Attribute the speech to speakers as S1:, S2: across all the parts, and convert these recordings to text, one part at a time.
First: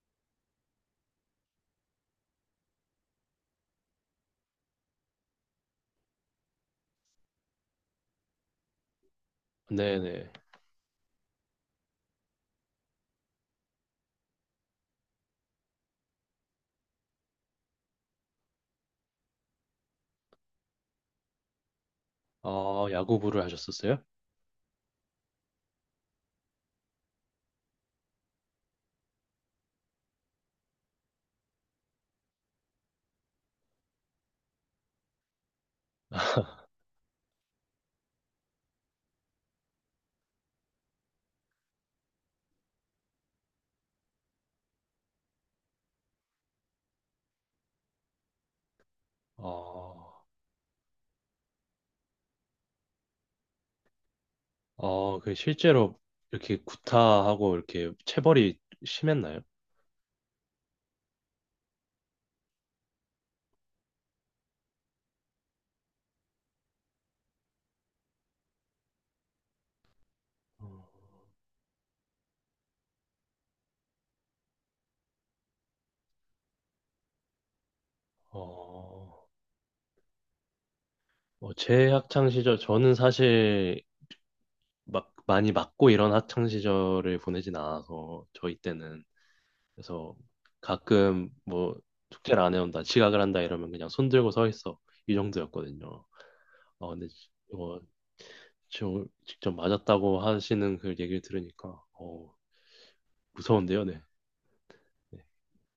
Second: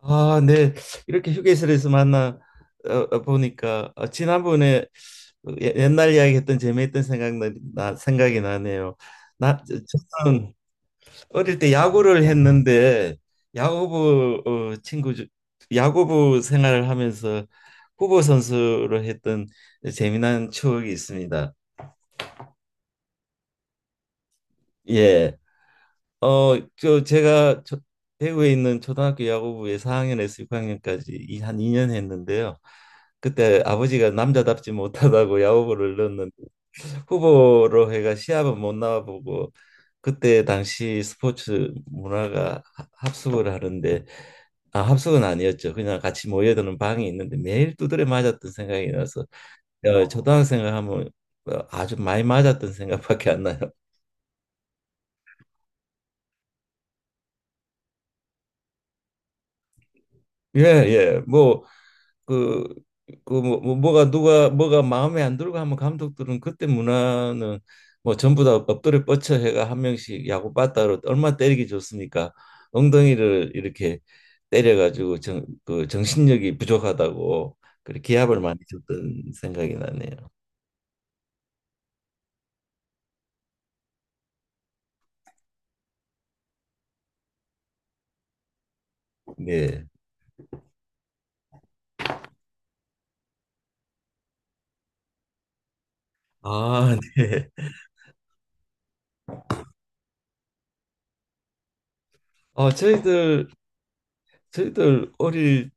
S1: 아, 네. 이렇게 휴게실에서 만나 보니까 지난번에 옛날 이야기했던 재미있던 생각이 나네요. 나 저-
S2: 네네.
S1: 저는 어릴 때 야구를 했는데 야구부 어, 친구 중- 야구부 생활을 하면서 후보 선수로 했던 재미난 추억이 있습니다.
S2: 야구부를 하셨었어요?
S1: 예. 제가 대구에 있는 초등학교 야구부에 4학년에서 6학년까지 이 한 2년 했는데요. 그때 아버지가 남자답지 못하다고 야구부를 넣는 후보로 해가 시합은 못 나와보고 그때 당시 스포츠 문화가 합숙을 하는데 아, 합숙은 아니었죠. 그냥 같이 모여드는 방이 있는데 매일 두드려 맞았던 생각이 나서
S2: 어,
S1: 초등학생을 하면 아주 많이 맞았던 생각밖에 안 나요.
S2: 그 실제로 이렇게 구타하고 이렇게 체벌이 심했나요?
S1: 예, 예. 뭐 그 뭐가 마음에 안 들고 하면 감독들은 그때 문화는 뭐 전부 다 엎드려 뻗쳐 해가 한 명씩 야구 빠따로 얼마 때리기 좋습니까? 엉덩이를 이렇게 때려가지고 그 정신력이 부족하다고 그렇게 기합을 많이 줬던
S2: 어,
S1: 생각이 나네요.
S2: 제 학창 시절, 저는 사실 막 많이 맞고 이런 학창 시절을 보내진 않아서 저희 때는
S1: 네.
S2: 그래서 가끔 뭐 숙제를 안 해온다, 지각을 한다 이러면 그냥 손 들고 서 있어 이 정도였거든요.
S1: 아,
S2: 근데
S1: 네.
S2: 뭐 직접 맞았다고 하시는 그 얘기를 들으니까 어,
S1: 저희들
S2: 무서운데요, 네.
S1: 저희들
S2: 네.
S1: 어릴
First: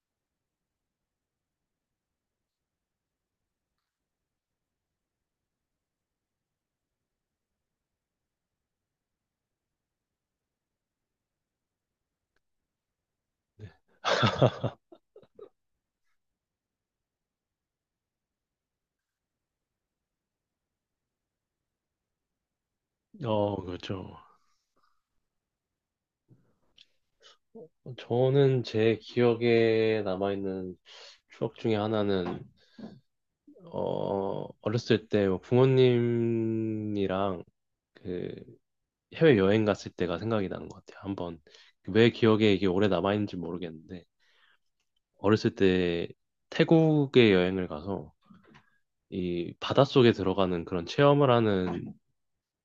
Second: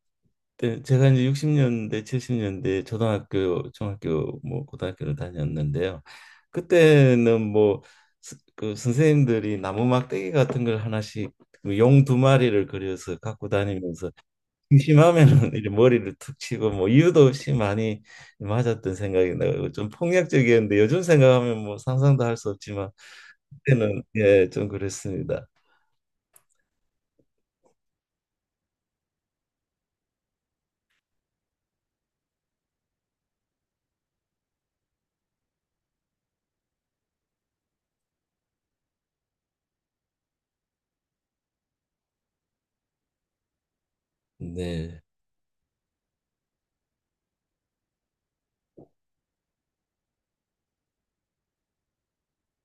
S1: 네, 제가 이제 60년대, 70년대 초등학교, 중학교, 뭐 고등학교를 다녔는데요. 그때는 뭐 그 선생님들이 나무 막대기 같은 걸 하나씩 뭐 용두 마리를 그려서 갖고
S2: 네.
S1: 다니면서 심하면은 이제 머리를 툭 치고 뭐 이유도 없이 많이 맞았던 생각이 나고 좀 폭력적이었는데 요즘 생각하면 뭐 상상도 할 수 없지만 그때는
S2: 그렇죠.
S1: 예, 좀 그랬습니다.
S2: 저는 제 기억에 남아있는 추억 중에 하나는 어렸을 때뭐 부모님이랑 그 해외 여행 갔을 때가 생각이 나는 것 같아요. 한번 왜 기억에 이게 오래 남아있는지 모르겠는데
S1: 네.
S2: 어렸을 때 태국에 여행을 가서 이 바닷속에 들어가는 그런 체험을 하는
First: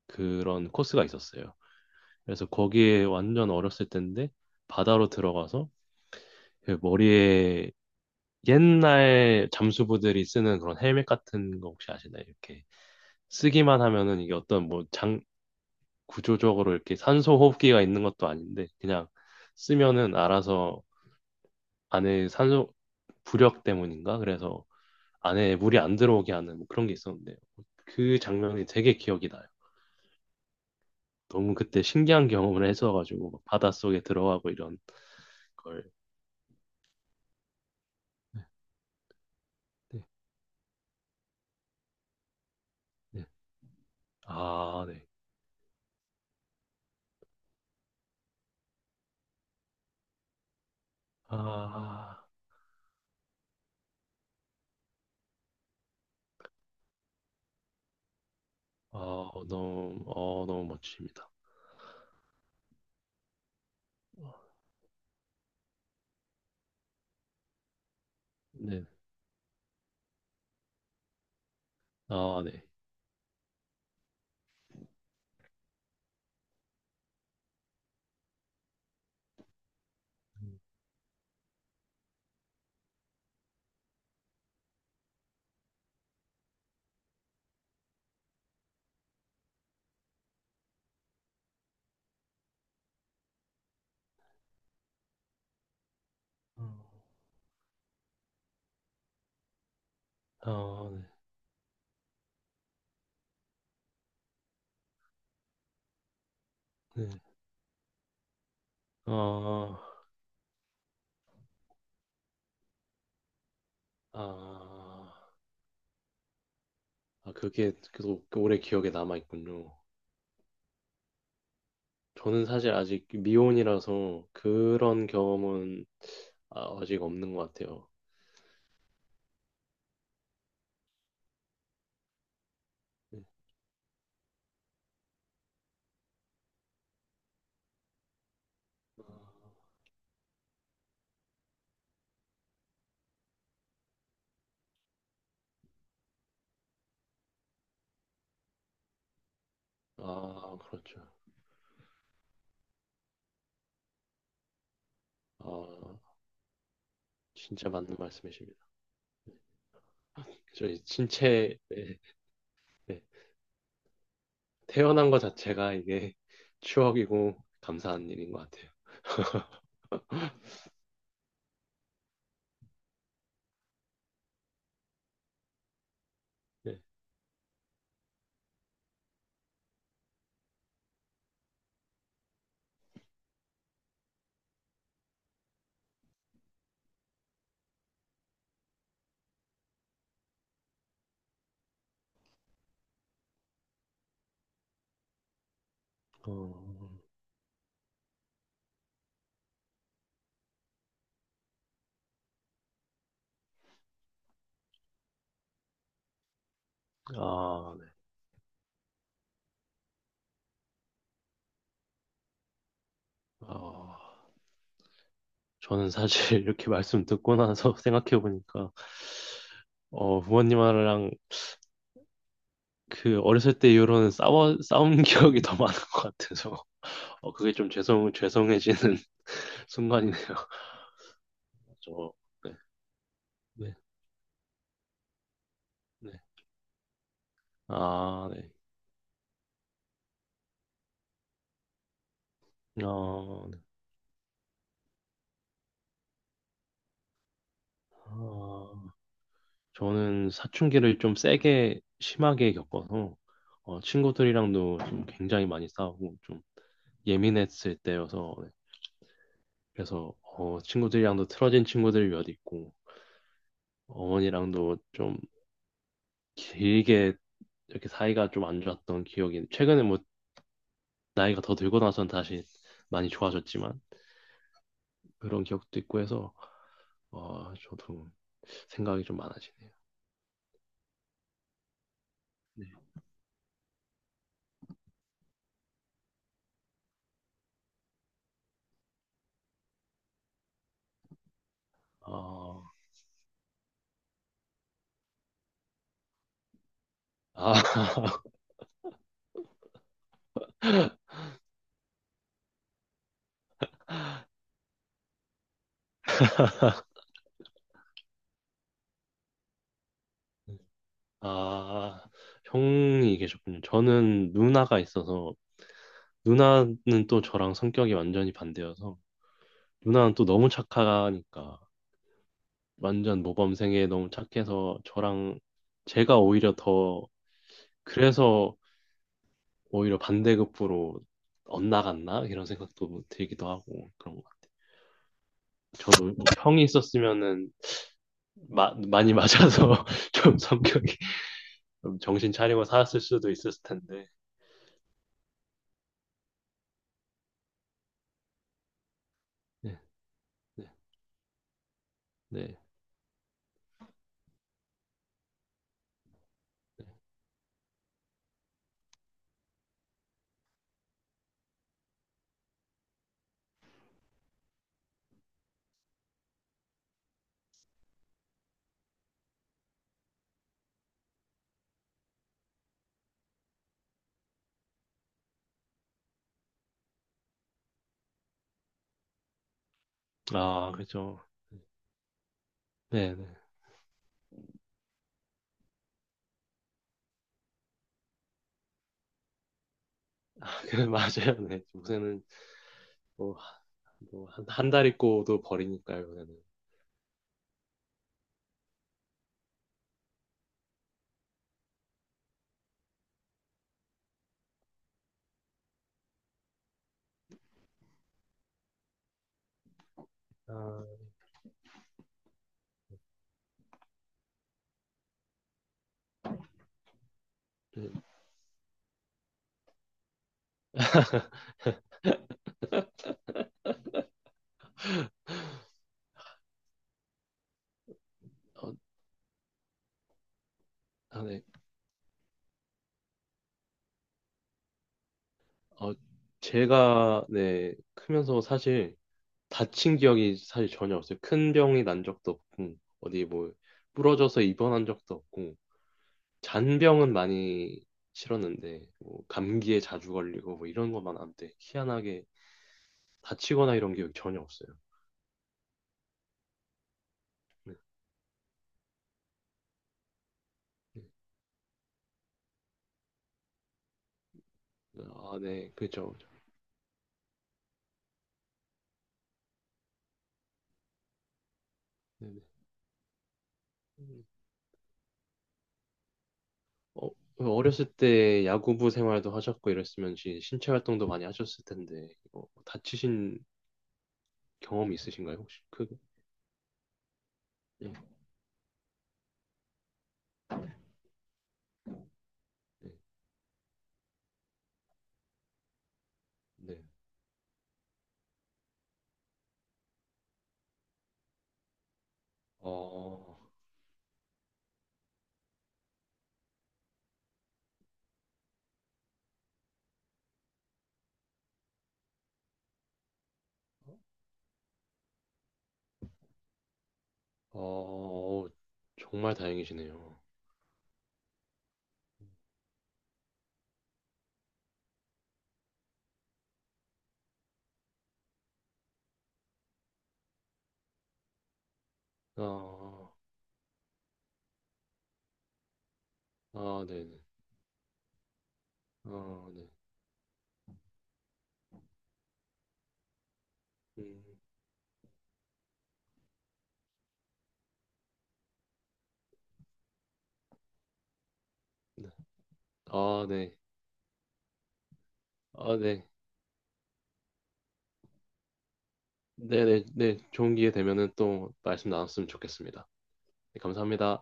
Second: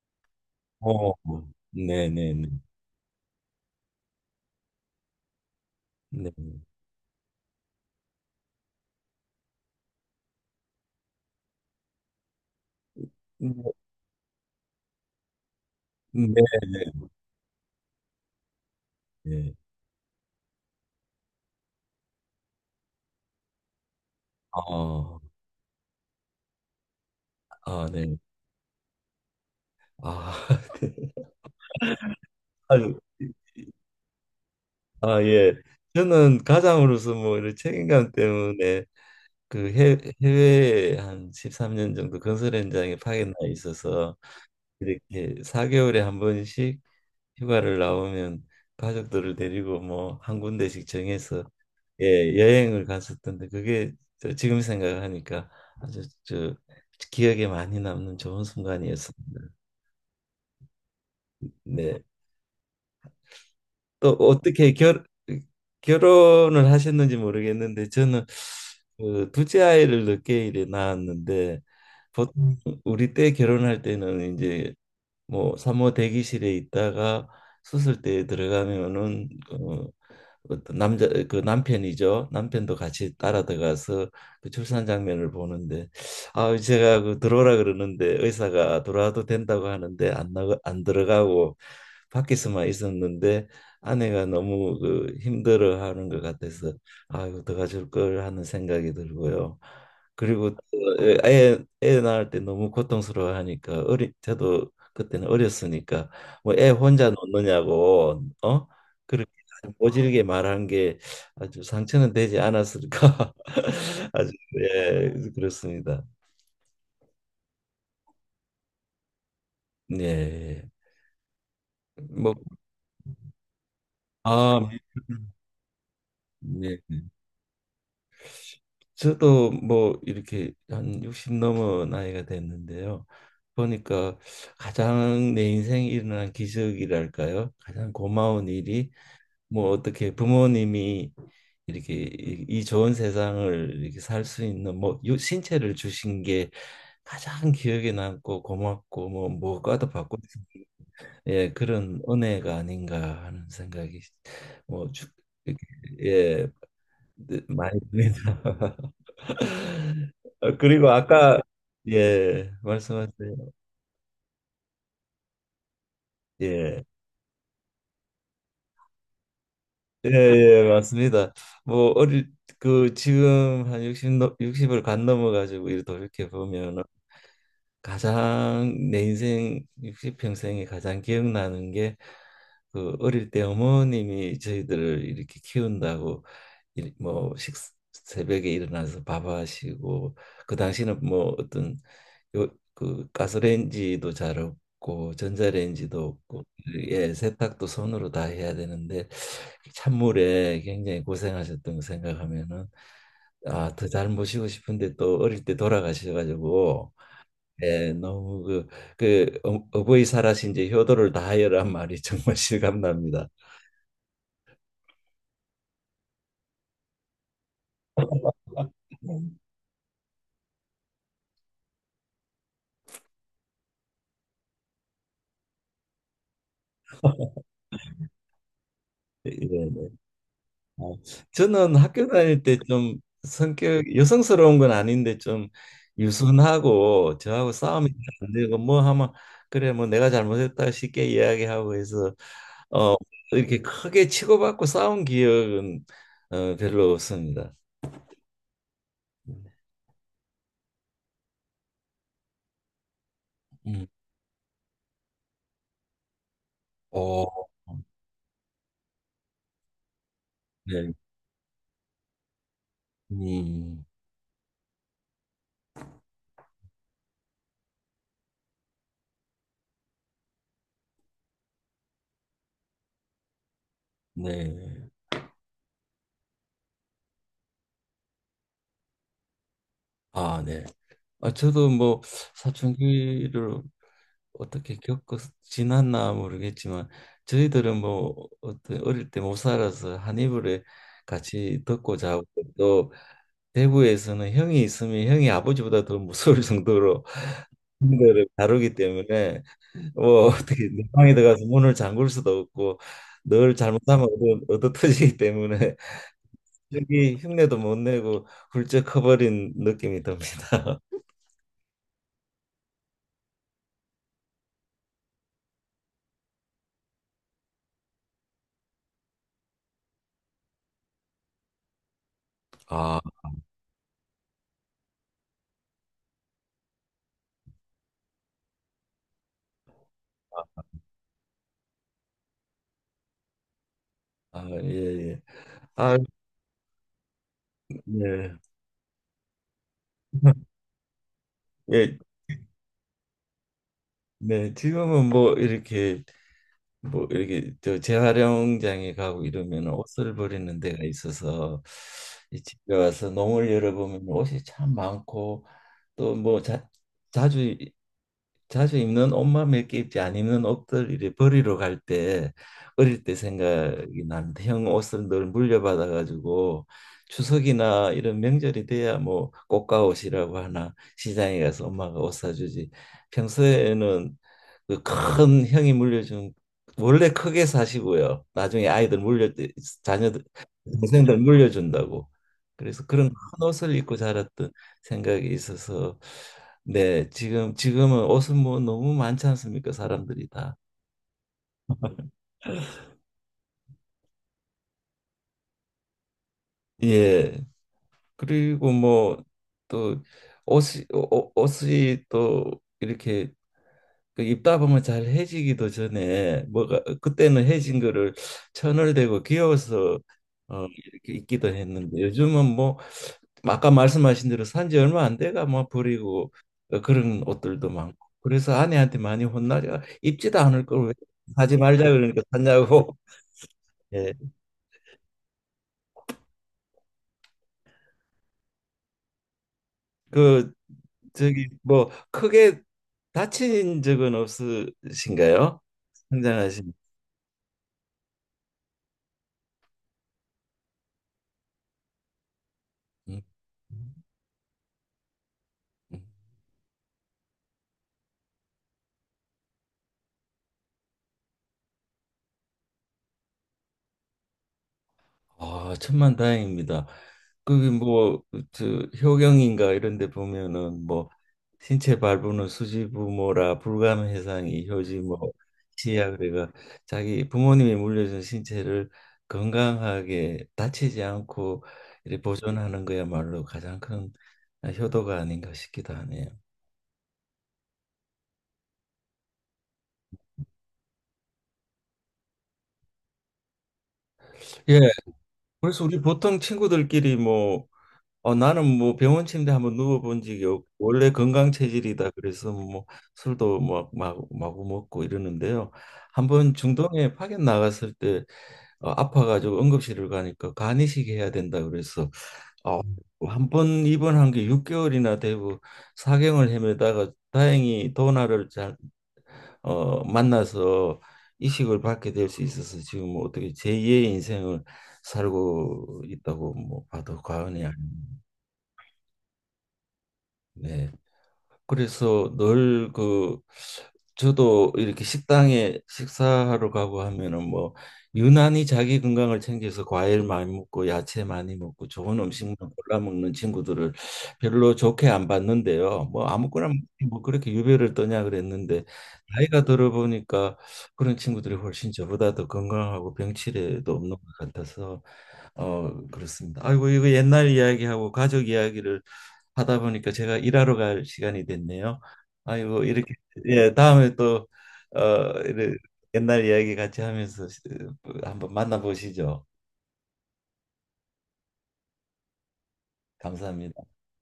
S2: 그런 코스가
S1: 어,
S2: 있었어요.
S1: 네, 네,
S2: 그래서
S1: 네.
S2: 거기에 완전 어렸을 때인데 바다로 들어가서
S1: 네.
S2: 그 머리에 옛날 잠수부들이 쓰는 그런 헬멧 같은 거 혹시 아시나요? 이렇게 쓰기만 하면은 이게 어떤 뭐 장
S1: 네,
S2: 구조적으로
S1: 네.
S2: 이렇게 산소 호흡기가 있는 것도 아닌데 그냥
S1: 네.
S2: 쓰면은 알아서 안에 산소 부력 때문인가? 그래서
S1: 아,
S2: 안에 물이 안 들어오게 하는 뭐 그런 게 있었는데
S1: 아, 네.
S2: 그 장면이 되게 기억이 나요.
S1: 아,
S2: 너무 그때 신기한 경험을
S1: 아유,
S2: 했어가지고 막 바닷속에 들어가고 이런
S1: 아, 예.
S2: 걸.
S1: 저는 가장으로서 뭐 이런 책임감
S2: 네,
S1: 때문에 그 해,
S2: 네,
S1: 해외에 한 13년 정도 건설 현장에
S2: 네.
S1: 파견 나 있어서
S2: 아, 네.
S1: 이렇게 4개월에 한 번씩 휴가를 나오면 가족들을 데리고 뭐 한 군데씩 정해서
S2: 아,
S1: 예, 여행을 갔었던데 그게 저 지금 생각하니까 아주 저 기억에 많이 남는 좋은
S2: 아,
S1: 순간이었습니다.
S2: 너무, 너무 멋집니다.
S1: 네. 또
S2: 어,
S1: 어떻게 결 결혼을 하셨는지 모르겠는데 저는
S2: 네,
S1: 그 둘째 아이를 늦게 이제 낳았는데
S2: 아,
S1: 보통
S2: 네.
S1: 우리 때 결혼할 때는 이제 뭐 산모 대기실에 있다가 수술대에 들어가면은 어떤 남자 그 남편이죠. 남편도 같이 따라 들어가서 그 출산 장면을 보는데 아 제가 그 들어오라 그러는데 의사가 들어와도 된다고 하는데 안 나가 안 들어가고 밖에서만 있었는데 아내가 너무 그 힘들어하는 것 같아서
S2: 음,
S1: 아이고 들어가줄 걸 하는 생각이 들고요. 그리고
S2: 아,
S1: 예, 애 낳을 때 너무 고통스러워하니까 어리 저도 그때는 어렸으니까 뭐 애
S2: 네,
S1: 혼자
S2: 네.
S1: 놓느냐고 그렇게 아주
S2: 아,
S1: 모질게 말한 게 아주 상처는 되지 않았을까 아주 예
S2: 아,
S1: 그렇습니다
S2: 아, 그게 계속 오래 기억에 남아 있군요.
S1: 예뭐아
S2: 저는 사실 아직 미혼이라서 그런 경험은
S1: 네.
S2: 아, 아직 없는 것 같아요.
S1: 저도 뭐 이렇게 한 60 넘은 나이가 됐는데요.
S2: 네.
S1: 보니까 가장 내 인생에 일어난 기적이랄까요? 가장 고마운 일이 뭐 어떻게 부모님이 이렇게 이 좋은 세상을 이렇게 살 수 있는 뭐 신체를 주신 게 가장 기억에 남고 고맙고 뭐 무엇과도 바꿀 수
S2: 아,
S1: 없는,
S2: 그렇죠.
S1: 예 그런 은혜가 아닌가 하는 생각이 뭐 이렇게,
S2: 아,
S1: 예 네,
S2: 진짜
S1: 많이
S2: 맞는
S1: 듭니다.
S2: 말씀이십니다. 저희
S1: 그리고 아까
S2: 신체, 네,
S1: 예
S2: 네.
S1: 말씀하세요.
S2: 태어난 것 자체가 이게
S1: 예.
S2: 추억이고 감사한 일인 것 같아요.
S1: 예, 예, 맞습니다. 뭐 어릴 그 지금 한 60, 육십을 간 넘어가지고 이렇게 돌이켜
S2: 네.
S1: 보면 가장 내 인생 60평생에 가장 기억나는 게 그 어릴 때 어머님이 저희들을 이렇게 키운다고 뭐 새벽에 일어나서 밥 하시고 그 당시는 뭐 어떤 요, 그 가스레인지도 잘 없고 전자레인지도
S2: 어,
S1: 없고 예 세탁도 손으로 다 해야 되는데 찬물에 굉장히 고생하셨던 거 생각하면은 아 더 잘 모시고 싶은데 또 어릴 때 돌아가셔가지고
S2: 아, 네.
S1: 예, 너무 그 어버이 살아신 이제 효도를 다하여란 말이 정말 실감납니다.
S2: 어, 저는 사실 이렇게 말씀 듣고 나서 생각해 보니까
S1: 네.
S2: 부모님이랑 그 어렸을 때 이후로는 싸워 싸운 기억이 더 많은 것 같아서 그게 좀 죄송해지는
S1: 예, 네. 네.
S2: 순간이네요.
S1: 아, 저는 학교
S2: 저,
S1: 다닐
S2: 네,
S1: 때 좀
S2: 네,
S1: 성격 여성스러운 건 아닌데 좀
S2: 네.
S1: 유순하고 저하고 싸움이
S2: 아,
S1: 잘안
S2: 네.
S1: 되고 뭐 하면 그래 뭐 내가 잘못했다 쉽게 이야기하고 해서 어 이렇게
S2: 네.
S1: 크게 치고받고 싸운 기억은 별로 없습니다.
S2: 아, 저는 사춘기를 좀 세게 심하게 겪어서
S1: 음.
S2: 친구들이랑도 좀 굉장히 많이 싸우고 좀
S1: 오,
S2: 예민했을 때여서 네. 그래서
S1: 네.
S2: 친구들이랑도 틀어진 친구들이 몇 있고
S1: 음.
S2: 어머니랑도 좀 길게 이렇게 사이가 좀 안 좋았던 기억이 최근에 뭐 나이가 더 들고 나선 다시 많이 좋아졌지만
S1: 네.
S2: 그런 기억도 있고 해서 저도 생각이 좀 많아지네요.
S1: 아, 네. 아, 저도 뭐
S2: 네.
S1: 사춘기를 어떻게 겪어 지났나 모르겠지만 저희들은 뭐 어떤 어릴 때 못 살아서 한 이불에 같이 덮고 자고
S2: 어,
S1: 또 대구에서는 형이 있으면 형이 아버지보다 더 무서울 정도로
S2: 아
S1: 형들을 다루기 때문에 뭐 어떻게 내 방에 들어가서 문을 잠글 수도 없고 늘 잘못하면 얻어 터지기 때문에 여기 흉내도 못 내고 훌쩍 커버린 느낌이 듭니다.
S2: 아, 형이 계셨군요. 저는 누나가 있어서, 누나는 또 저랑 성격이 완전히 반대여서, 누나는 또 너무 착하니까,
S1: 아,
S2: 완전 모범생에 너무 착해서, 저랑, 제가 오히려 더, 그래서 오히려 반대급부로 엇나갔나? 이런 생각도 들기도 하고, 그런 것
S1: 아,
S2: 같아요.
S1: 예, 예. 아,
S2: 저도 뭐 형이 있었으면은,
S1: 네.
S2: 많이 맞아서, 좀 성격이,
S1: 예,
S2: 좀 정신 차리고 살았을 수도 있었을 텐데.
S1: 네. 지금은 뭐 이렇게 뭐 이렇게 저 재활용장에 가고 이러면
S2: 네,
S1: 옷을 버리는
S2: 네,
S1: 데가 있어서 이
S2: 네.
S1: 집에 와서 농을 열어보면 옷이 참 많고 또 뭐 자주 자주 입는 옷만 몇 개 입지 안 입는 옷들 이래 버리러 갈 때 어릴 때 생각이 나는데 형 옷을 늘 물려받아 가지고 추석이나 이런 명절이 돼야 뭐 꽃가옷이라고 하나 시장에 가서 엄마가 옷 사주지 평소에는 그 큰 형이 물려준 원래 크게 사시고요 나중에 아이들 물려 자녀들
S2: 아,
S1: 동생들
S2: 그죠.
S1: 물려준다고 그래서 그런
S2: 네네.
S1: 큰 옷을 입고 자랐던 생각이 있어서 네, 지금은 옷은 뭐 너무 많지 않습니까? 사람들이 다.
S2: 맞아요. 네. 요새는 뭐, 뭐 한, 한 달 입고도 버리니까요, 요새는.
S1: 예. 그리고 뭐 또 옷이 또 이렇게 그 입다 보면 잘 해지기도 전에 뭐가 그때는 해진 거를 천을 대고 귀여워서
S2: 아,
S1: 이렇게 입기도 했는데 요즘은 뭐 아까 말씀하신 대로 산지 얼마 안 돼가 뭐 버리고 그런 옷들도
S2: 네,
S1: 많고 그래서 아내한테 많이 혼나려 입지도 않을 걸 왜 사지 말자 그러니까 샀냐고 예.
S2: 어,
S1: 그
S2: 아, 네.
S1: 저기 뭐 크게 다친 적은 없으신가요?
S2: 어,
S1: 성장하신.
S2: 제가, 네, 크면서 사실 다친 기억이 사실 전혀 없어요. 큰 병이 난 적도 없고,
S1: 음.
S2: 어디 뭐,
S1: 음.
S2: 부러져서 입원한 적도 없고, 잔병은 많이 치렀는데, 뭐, 감기에 자주 걸리고, 뭐, 이런 것만 한데 희한하게 다치거나 이런 기억이 전혀 없어요.
S1: 아, 천만 다행입니다. 그게
S2: 네.
S1: 뭐저 효경인가 이런 데 보면은
S2: 네.
S1: 뭐 신체 발부는 수지부모라 불감 해상이 효지 뭐
S2: 아, 네,
S1: 시야
S2: 그죠.
S1: 그래가 자기 부모님이 물려준 신체를 건강하게 다치지 않고 이렇게
S2: 네,
S1: 보존하는 거야말로 가장
S2: 네.
S1: 큰 효도가 아닌가 싶기도 하네요.
S2: 어, 그 어렸을 때 야구부 생활도 하셨고 이랬으면 신체 활동도 많이 하셨을 텐데 이거 뭐 다치신
S1: 예,
S2: 경험이 있으신가요? 혹시
S1: 그래서
S2: 크게?
S1: 우리 보통 친구들끼리 뭐,
S2: 네.
S1: 나는 뭐 병원 침대 한번 누워본 적이 없고, 원래 건강 체질이다. 그래서 뭐
S2: 네.
S1: 술도 막, 마구 마구 먹고 이러는데요. 한 번
S2: 네.
S1: 중동에 파견 나갔을 때 아파가지고 응급실을 가니까 간이식 해야 된다. 그래서 어,
S2: 어,
S1: 한번 입원한 게 6개월이나 되고 사경을 헤매다가 다행히 도나를 잘 만나서 이식을 받게 될 수 있어서 지금 뭐 어떻게 제2의 인생을 살고 있다고 뭐 봐도 과언이 아닙니다.
S2: 어, 정말 다행이시네요.
S1: 네. 그래서 늘 그 저도 이렇게 식당에 식사하러 가고 하면은 뭐 유난히 자기 건강을 챙겨서 과일 많이 먹고 야채 많이 먹고 좋은 음식만 골라
S2: 아,
S1: 먹는 친구들을 별로 좋게 안 봤는데요. 뭐 아무거나 먹지
S2: 아, 네네.
S1: 뭐 그렇게 유별을 떠냐 그랬는데
S2: 아,
S1: 나이가
S2: 네.
S1: 들어 보니까 그런 친구들이 훨씬 저보다 더 건강하고 병치레도 없는 것
S2: 음,
S1: 같아서 그렇습니다. 아이고, 이거 옛날 이야기하고 가족 이야기를 하다 보니까 제가 일하러 갈 시간이 됐네요.
S2: 네.
S1: 아이고, 이렇게,
S2: 아, 네.
S1: 예, 다음에 또, 어, 이래-
S2: 아, 네.
S1: 옛날 이야기 같이 하면서 한번 만나보시죠.
S2: 네네. 네. 네. 좋은 기회 되면은 또 말씀 나눴으면 좋겠습니다. 네,
S1: 감사합니다.
S2: 감사합니다.